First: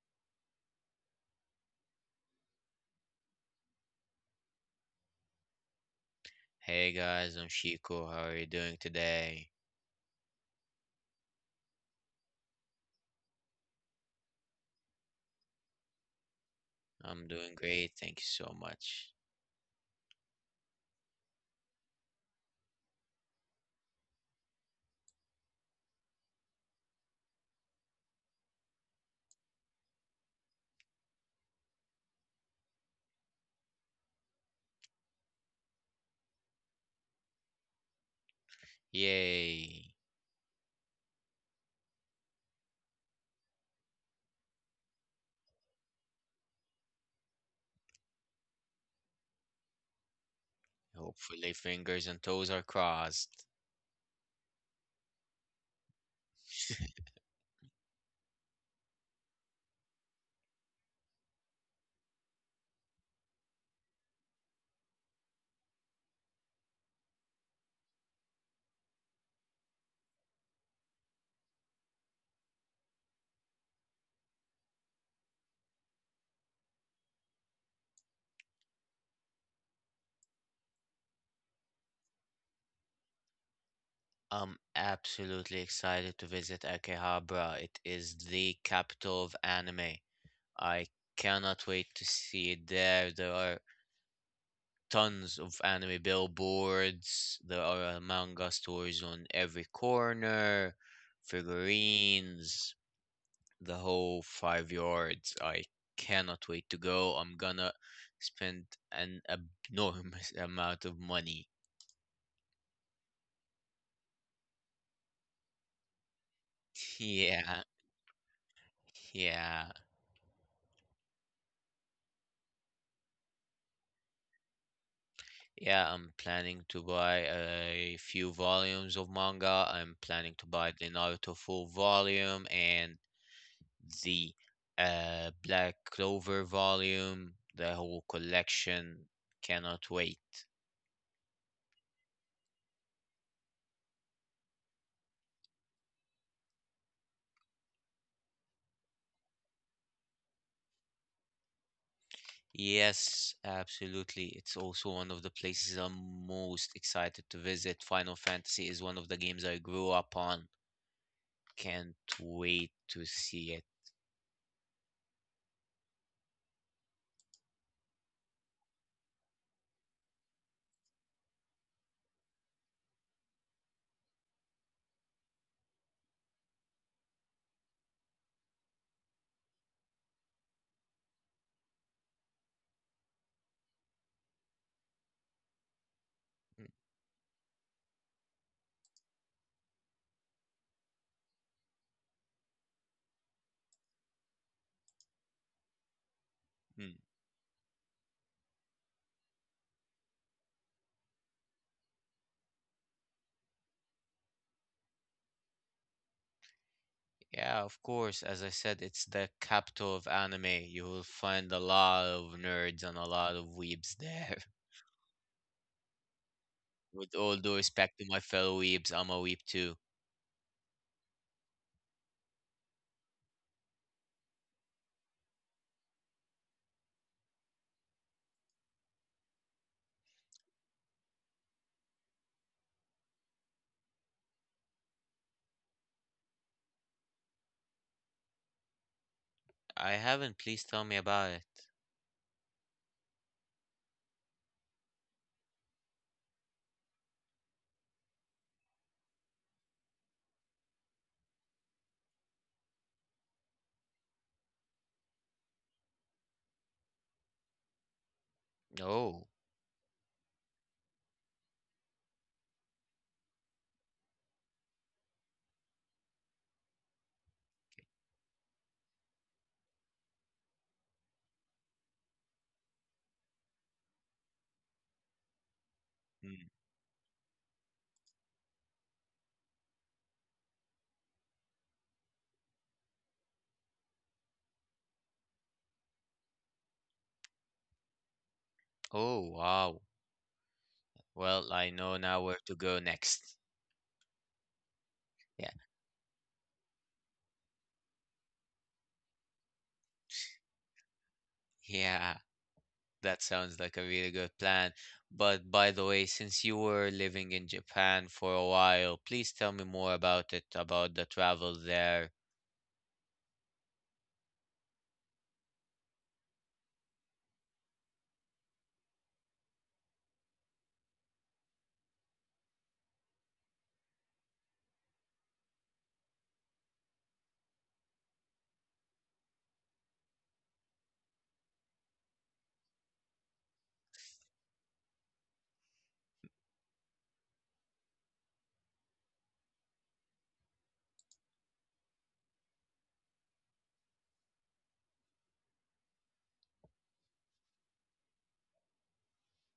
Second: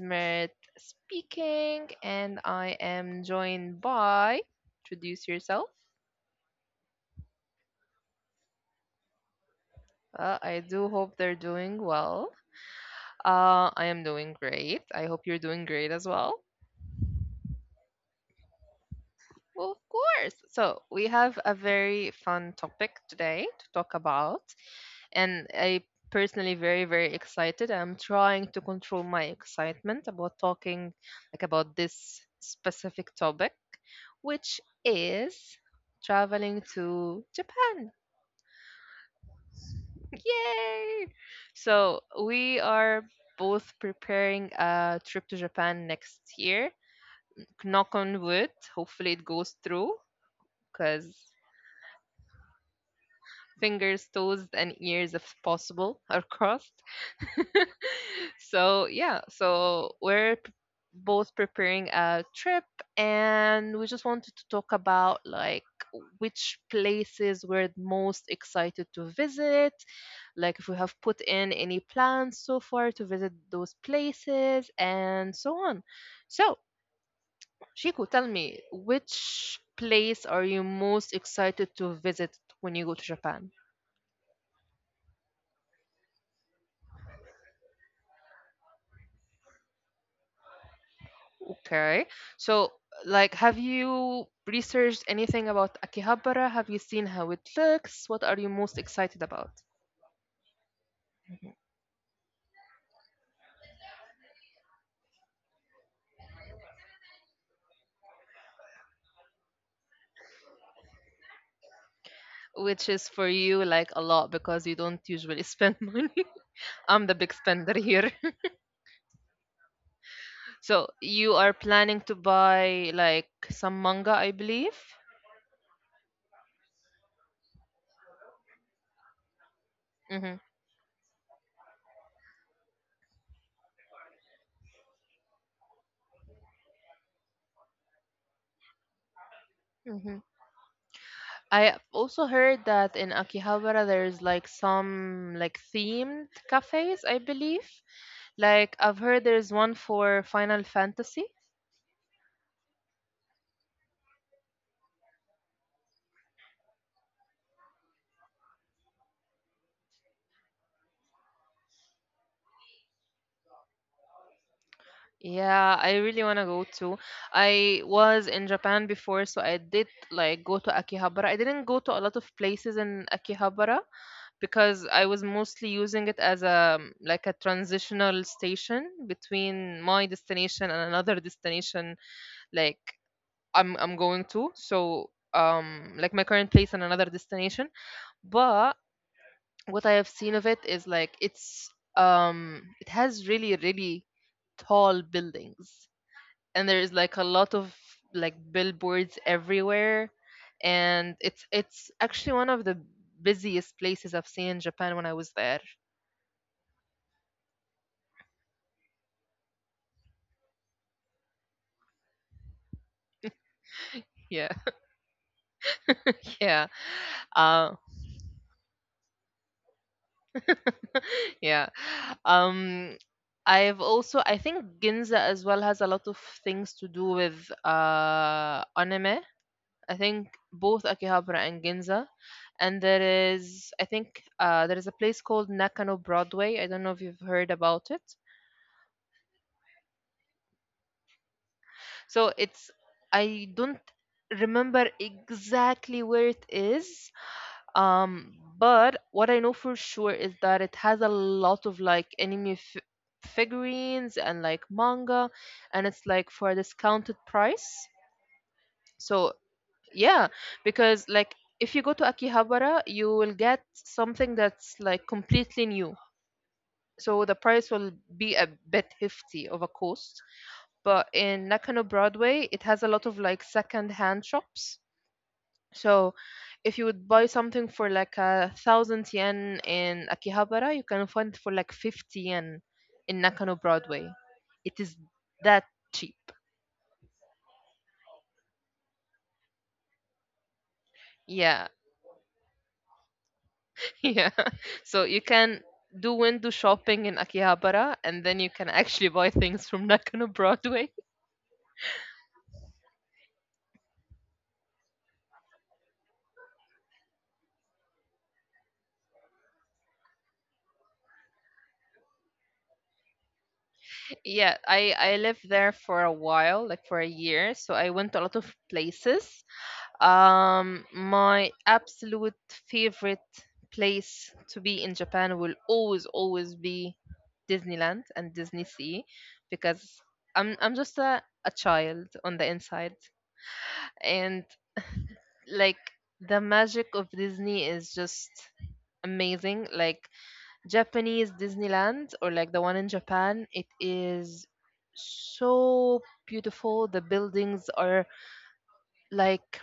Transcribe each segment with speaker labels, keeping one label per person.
Speaker 1: Merit speaking, and I am joined by. Introduce yourself.
Speaker 2: Hey guys, I'm Chico. How are you doing today?
Speaker 1: I do hope they're doing well. I am doing great. I hope you're doing great as well.
Speaker 2: I'm doing great, thank you so much.
Speaker 1: Well, of course. So, we have a very fun topic today to talk about. And I personally very very excited. I'm trying to control my excitement about talking about this specific topic, which is traveling to Japan.
Speaker 2: Yay!
Speaker 1: Yay! So we are both preparing a trip to Japan next year. Knock on wood. Hopefully it goes through because
Speaker 2: Hopefully, fingers and toes are crossed.
Speaker 1: fingers, toes, and ears, if possible, are crossed. So both preparing a trip, and we just wanted to talk about like which places we're most excited to visit, like if we have put in any plans so far to visit those places, and so on. So, Shiku, tell me, which place are you most excited to visit when you go to Japan?
Speaker 2: I'm absolutely excited to visit Akihabara. It is the capital of anime. I cannot
Speaker 1: Okay.
Speaker 2: wait to
Speaker 1: So,
Speaker 2: see it there.
Speaker 1: like,
Speaker 2: There
Speaker 1: have
Speaker 2: are
Speaker 1: you researched anything
Speaker 2: tons
Speaker 1: about
Speaker 2: of anime
Speaker 1: Akihabara? Have you seen how it
Speaker 2: billboards, there
Speaker 1: looks?
Speaker 2: are
Speaker 1: What are you
Speaker 2: manga
Speaker 1: most excited
Speaker 2: stores on
Speaker 1: about?
Speaker 2: every corner, figurines. The whole five yards. I cannot wait to go. I'm gonna spend an abnormous amount of money.
Speaker 1: Which is for you, like, a lot because you don't usually spend money. I'm the big
Speaker 2: Yeah,
Speaker 1: spender here.
Speaker 2: yeah,
Speaker 1: So, you are planning to buy, like, some manga, I believe.
Speaker 2: yeah. I'm planning to buy a few volumes of manga. I'm
Speaker 1: hmm
Speaker 2: planning to buy the Naruto full volume and the Black Clover volume, the whole collection. Cannot
Speaker 1: hmm
Speaker 2: wait.
Speaker 1: I also heard that in Akihabara there's like some like themed cafes, I believe. Like I've heard there's one for Final Fantasy.
Speaker 2: Yes, absolutely. It's also one of the places I'm most excited to visit. Final Fantasy is one of the games I grew up on. Can't wait to see it.
Speaker 1: Yeah, I really want to go too. I was in Japan before, so I did like go to Akihabara. I didn't go to a lot of places in Akihabara because I was mostly using it as a like a transitional station between my destination and another destination like I'm going to. So like my current place
Speaker 2: Mm,
Speaker 1: and another destination. But what I have seen of it is like it's it has really tall buildings and there's
Speaker 2: mm.
Speaker 1: like a lot of like billboards everywhere and it's actually one of the busiest places I've seen in Japan when I was there.
Speaker 2: Yeah, of course. As I said, it's the capital of anime. You will find a lot of nerds and a lot of weebs
Speaker 1: Yeah.
Speaker 2: there.
Speaker 1: yeah.
Speaker 2: With all due
Speaker 1: Uh,
Speaker 2: respect to my fellow weebs, I'm a weeb too.
Speaker 1: yeah. Um I've also I think Ginza as well has a lot of things to do with anime. I think both Akihabara and Ginza. And there is I think there is a place called Nakano Broadway. I don't know if you've heard about it.
Speaker 2: I haven't. Please tell me about it.
Speaker 1: So it's I don't remember exactly where it is. But what I know for sure is that it has a lot of like figurines and like manga, and it's like for a discounted price. So
Speaker 2: Oh.
Speaker 1: yeah, because like if you go to Akihabara, you will get something that's like completely new. So the price will be a bit hefty, of a course, but in Nakano Broadway, it has a lot of like second-hand shops. So
Speaker 2: Mm.
Speaker 1: if you would buy something for like 1,000 yen in Akihabara, you can find it for like 50 yen in Nakano Broadway. It is that cheap.
Speaker 2: Oh, wow.
Speaker 1: Yeah,
Speaker 2: Well, I know now where to go next.
Speaker 1: yeah. So you can
Speaker 2: Yeah.
Speaker 1: do window shopping in Akihabara and then you can actually buy things from Nakano Broadway.
Speaker 2: Yeah, that sounds like a really good plan. But by the way, since you were living in Japan for a while, please tell me more about it, about the travel there.
Speaker 1: Yeah, I lived there for a while, like for a year, so I went to a lot of places. My absolute favorite place to be in Japan will always, always be Disneyland and Disney Sea because I'm just a child on the inside. And like the magic of Disney is just amazing. Like Japanese Disneyland or like the one in Japan, it is so beautiful. The buildings are like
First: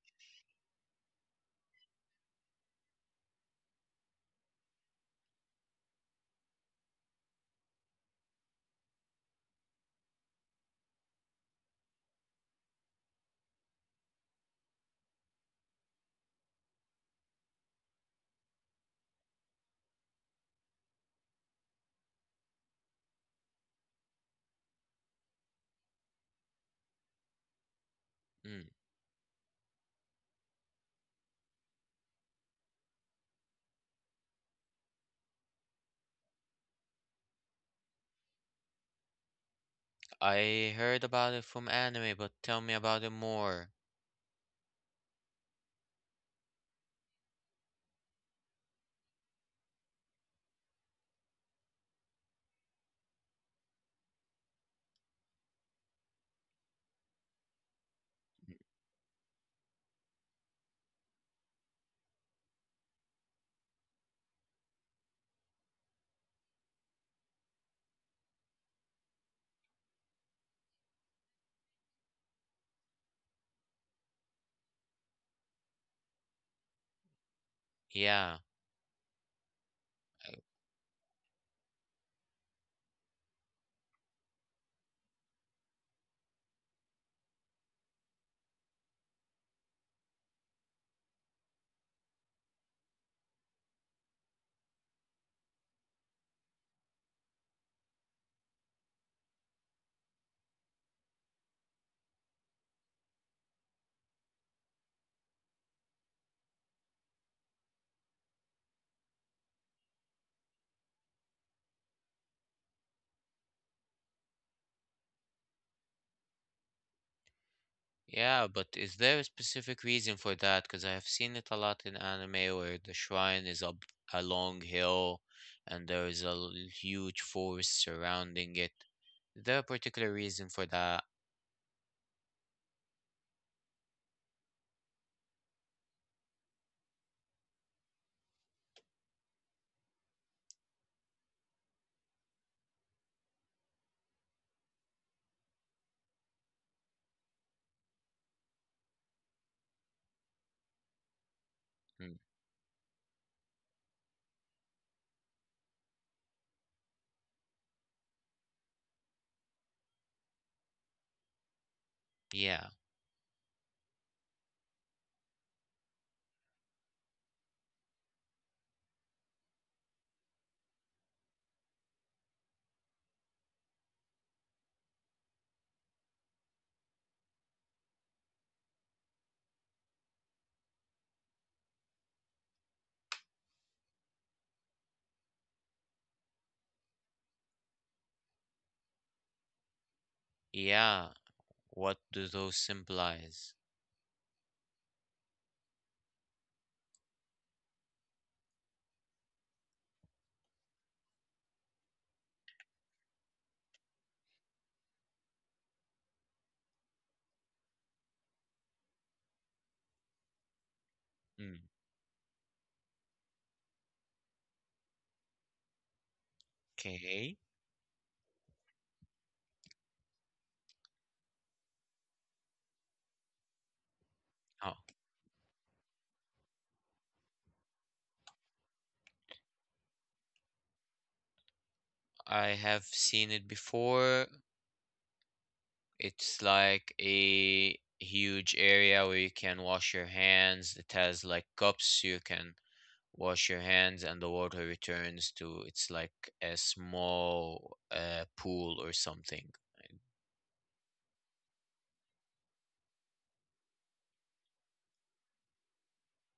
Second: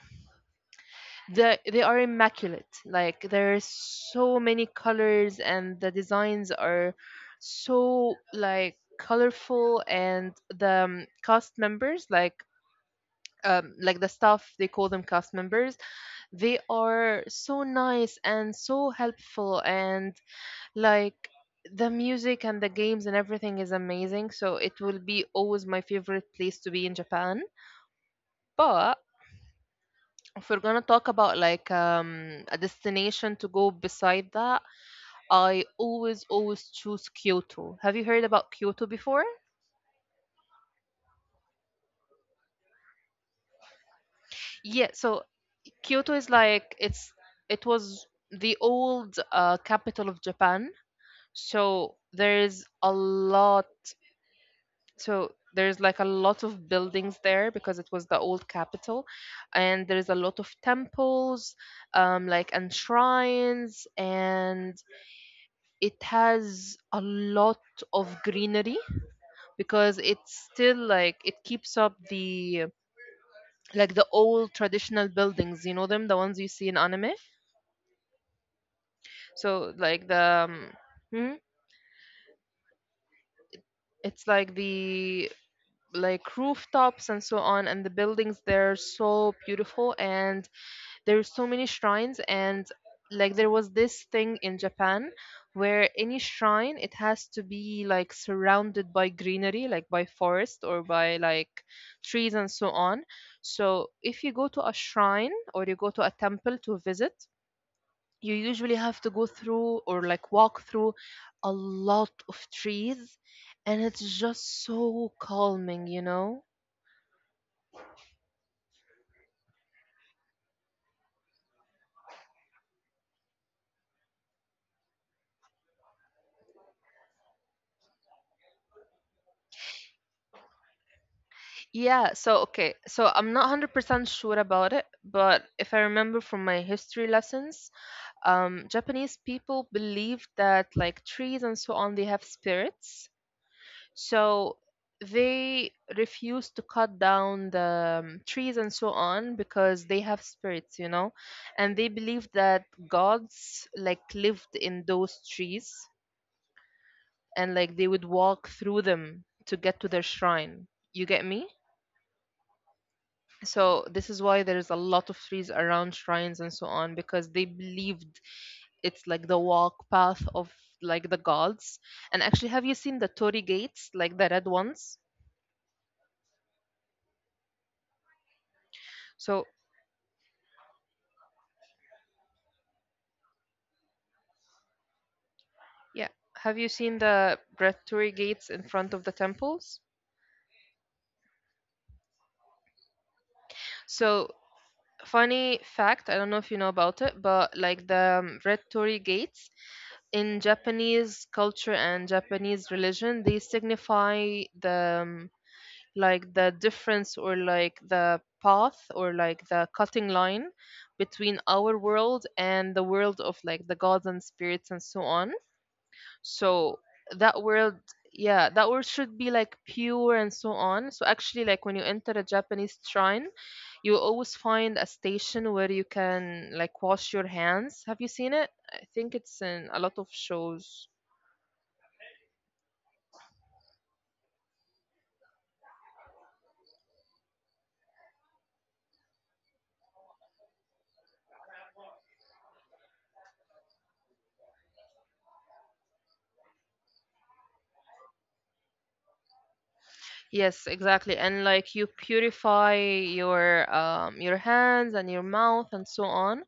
Speaker 1: they are immaculate like there are so many colors and the designs are so like colorful and the cast members like the staff they call them cast members they are so nice and so helpful and like the music and the games and everything is amazing so it will be always my favorite place to be in japan
Speaker 2: Mm,
Speaker 1: but if we're gonna talk about like a destination to go beside that, I always always choose Kyoto. Have you heard about Kyoto before?
Speaker 2: I heard about it from anime, but tell me about it more.
Speaker 1: Yeah, so Kyoto is like it's it was the old capital of Japan. So there's a lot. So there's like a lot of buildings there because it was the old capital, and there's a lot of temples, like and shrines and it has a lot of greenery because it's still like it keeps up the like the old traditional buildings you know them the ones you see in anime
Speaker 2: Yeah,
Speaker 1: so like the hmm? it's like the like rooftops and so on and the buildings they're so beautiful and there's so many shrines and like there was this thing in Japan where any shrine it has to be like surrounded by greenery like by forest or by like trees and so on so if you go to a shrine or you go to a temple to visit you usually have to go through or like walk through a lot of trees and it's just so calming you know.
Speaker 2: yeah, but is there a specific reason for that? Because I have seen it a lot in anime where the shrine is up a long hill and there is huge forest surrounding it. Is there a particular reason for that?
Speaker 1: Yeah, so okay, so I'm not 100% sure about it, but if I remember from my history lessons, Japanese people believe that like trees and so on, they have spirits. So they refuse to cut down the trees and so on because they have spirits, you know, and they
Speaker 2: Mm,
Speaker 1: believe that gods like lived in those trees and like they would walk through them to get to their shrine. You get me?
Speaker 2: yeah.
Speaker 1: So this is why there is a lot of trees around shrines and so on because they believed it's like the walk path of like the gods. And actually have you seen the torii gates like the red ones? So yeah, have you seen the red torii gates in front of the temples?
Speaker 2: Yeah, what do those symbolize?
Speaker 1: So funny fact I don't know if you know about it but like the red torii gates in japanese culture and japanese religion they signify the like the difference or like the path or like the cutting line between our world and the world of like the gods and spirits and so on so that
Speaker 2: Okay.
Speaker 1: world yeah that world should be like pure and so on so actually like when you enter a japanese shrine you will always find
Speaker 2: Oh,
Speaker 1: a station where you can like wash your hands have you seen it I think it's in a lot of shows.
Speaker 2: I have seen it before. It's like a huge area where you can wash your hands. It has like cups you can wash your hands, and the water returns to it's like a small pool or something.
Speaker 1: Yes, exactly. And like you purify your hands and your mouth and so on.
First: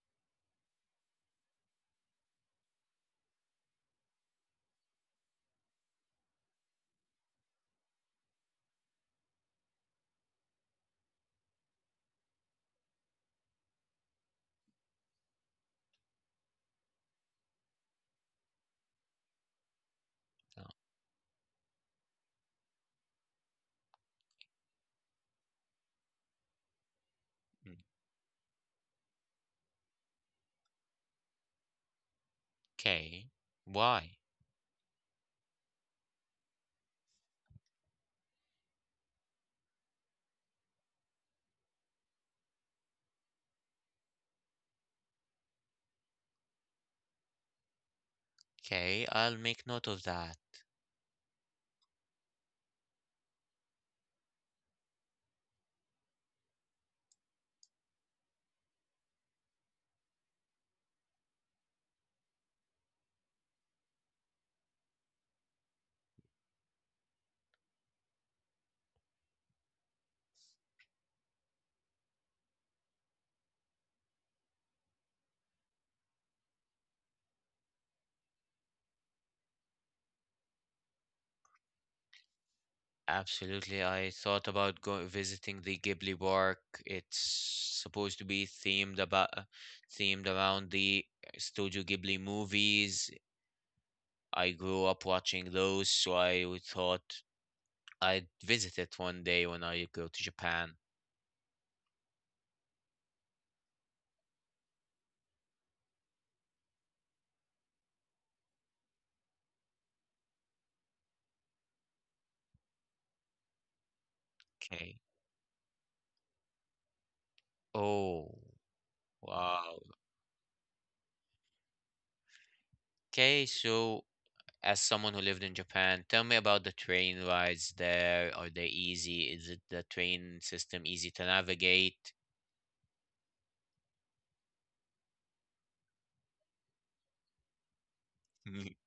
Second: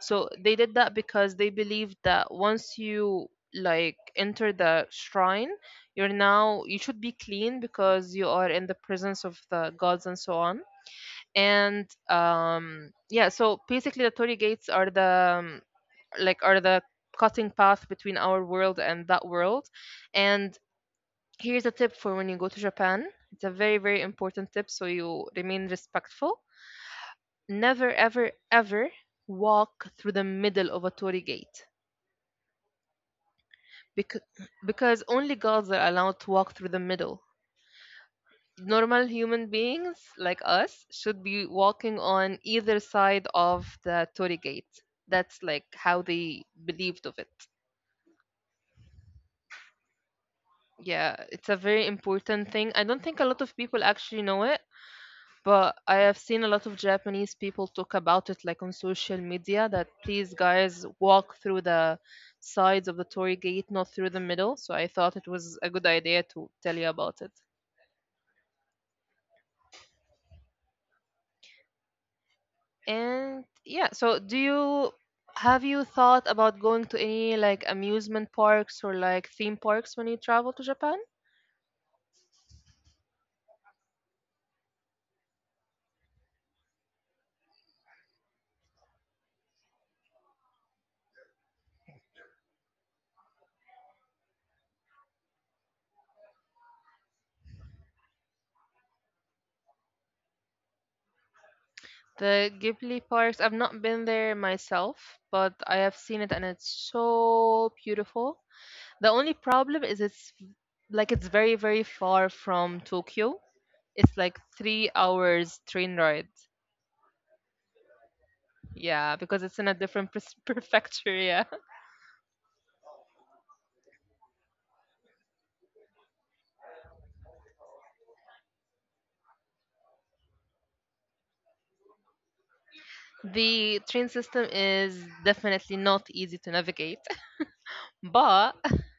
Speaker 1: So they did that because they believed that once you like enter the shrine, you're now you should be clean because you are in the presence of the gods and so on. And yeah, so basically the Torii gates are the like are the cutting path between our world and that world. And here's a tip for when you go to Japan. It's a very, very important tip so you remain respectful. Never, ever, ever walk through the middle of a torii gate
Speaker 2: Okay.
Speaker 1: because,
Speaker 2: Why?
Speaker 1: because only gods are allowed to walk through the middle. Normal human beings like us should be walking on either side of the torii gate. That's like how they believed of it.
Speaker 2: Okay, I'll make note of that.
Speaker 1: Yeah, it's a very important thing. I don't think a lot of people actually know it. But I have seen a lot of Japanese people talk about it like on social media that please guys walk through the sides of the Torii gate, not through the middle. So I thought it was a good idea to tell you about it. And yeah, so do you have you thought about going to any like amusement parks or like theme parks when you travel to Japan?
Speaker 2: Absolutely. I thought about go visiting the Ghibli Park. It's supposed to be themed about themed around the Studio Ghibli movies. I grew up watching those, so I would thought I'd visit it one day when I go to Japan.
Speaker 1: The Ghibli parks, I've not been there myself, but I have seen it and it's so beautiful. The only problem is it's like it's very, very far from Tokyo. It's like three
Speaker 2: Okay.
Speaker 1: hours train ride.
Speaker 2: Oh,
Speaker 1: Yeah, because it's in a
Speaker 2: wow.
Speaker 1: different prefecture. Yeah.
Speaker 2: Okay, so as someone who lived in Japan, tell me about the train rides there. Are they easy? Is it the train system easy to navigate?
Speaker 1: The train system is definitely not easy to navigate, but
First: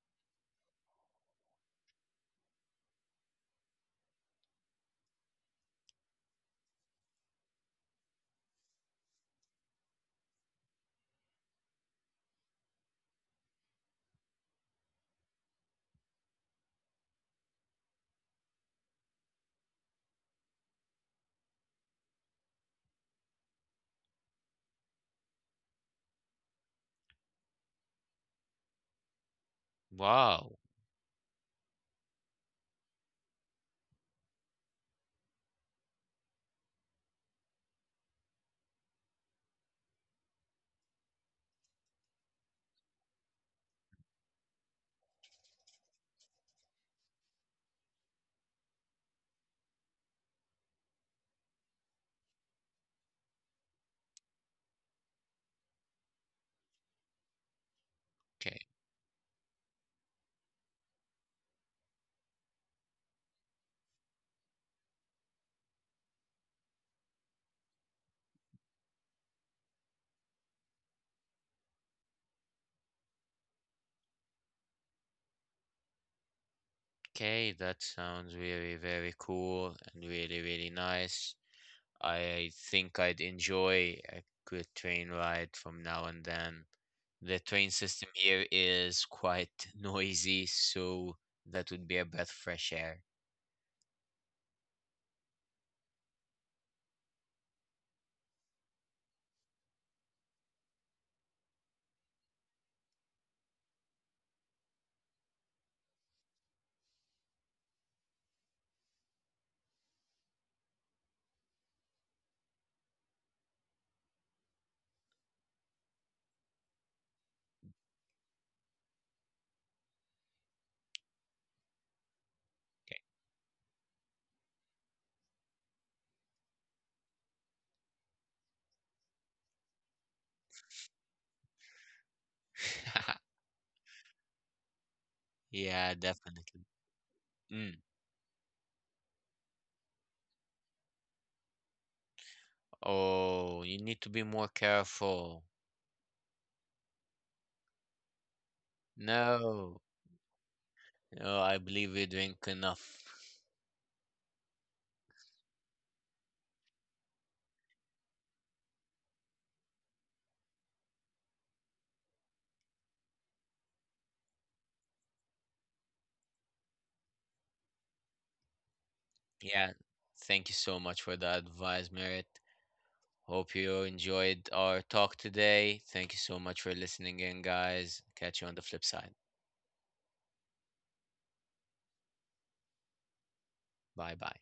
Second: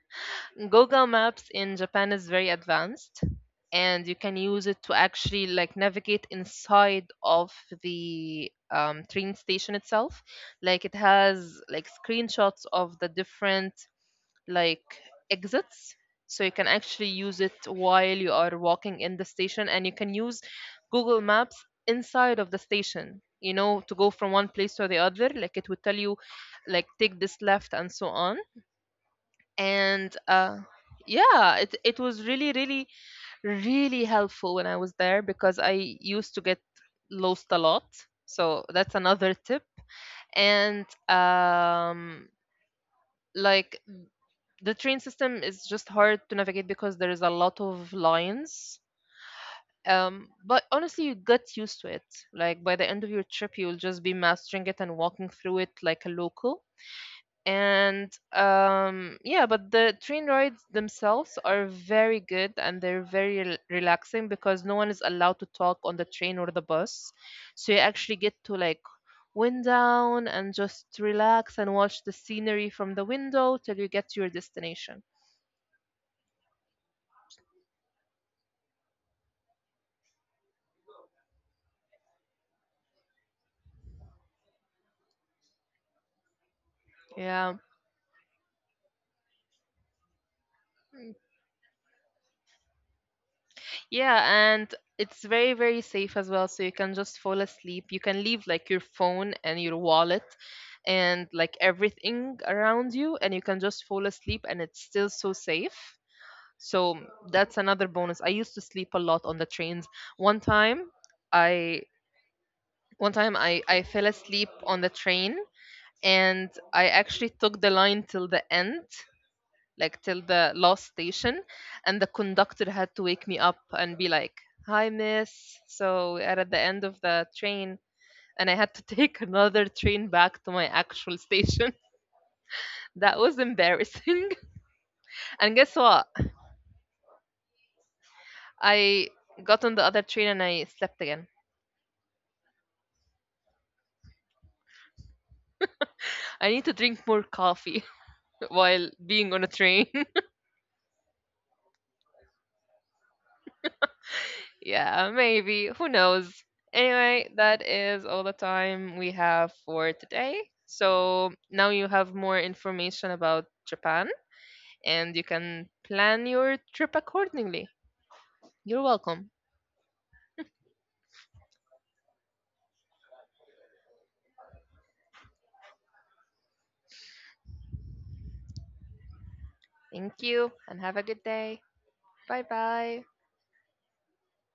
Speaker 1: Google Maps in Japan is very advanced and you can use it to actually like navigate inside of the train station itself like it has like screenshots of the different like exits so you can actually use it while you are walking in the station and you can use google maps inside of the station you know to go from one place to the other like it would tell you like take this left and so on and
Speaker 2: Wow.
Speaker 1: yeah it was really really helpful when I was there because I used to get lost a lot so that's another tip and like the train system is just hard to navigate because there is a lot of lines. But honestly, you get used to it. Like by the end of your trip, you'll just be mastering it and walking through it like a local. And
Speaker 2: Okay.
Speaker 1: yeah, but the train rides themselves are very good and they're very relaxing because no one is allowed to talk on the train or the bus. So you actually get to like wind down and just relax and watch the scenery from the window till you get to your destination.
Speaker 2: Okay, that sounds really, very cool and really, really nice. I think I'd enjoy a good train ride from now and then. The
Speaker 1: Yeah.
Speaker 2: train system here is quite noisy, so that would be a breath of fresh air.
Speaker 1: Yeah, and it's very, very safe as well. So you can just fall asleep. You can leave like your phone and your wallet and like everything around you, and you can just fall asleep, and it's still so safe. So that's another bonus. I used to sleep a lot on the trains. One time, I one time I fell asleep on the train, and I actually took the line till the end, like till the last station and the conductor had
Speaker 2: Okay.
Speaker 1: to wake me up and be like hi miss so we're at the end of the train and I had to take another train back to my actual station. That was embarrassing. And guess
Speaker 2: Yeah,
Speaker 1: what,
Speaker 2: definitely. Mm.
Speaker 1: I got on the other train and I slept again.
Speaker 2: Oh, you need to be more careful.
Speaker 1: I need to drink more coffee while being on a train.
Speaker 2: No, no, I believe we drink enough.
Speaker 1: Yeah, maybe. Who knows? Anyway, that is all the time we have for today. So now you have more information about Japan and you can plan your trip accordingly. You're welcome.
Speaker 2: Yeah, thank you so much for the advice, Merit. Hope you enjoyed our talk today. Thank you so much for listening in, guys. Catch you on the flip side.
Speaker 1: Thank you and have a good day. Bye bye.
Speaker 2: Bye bye.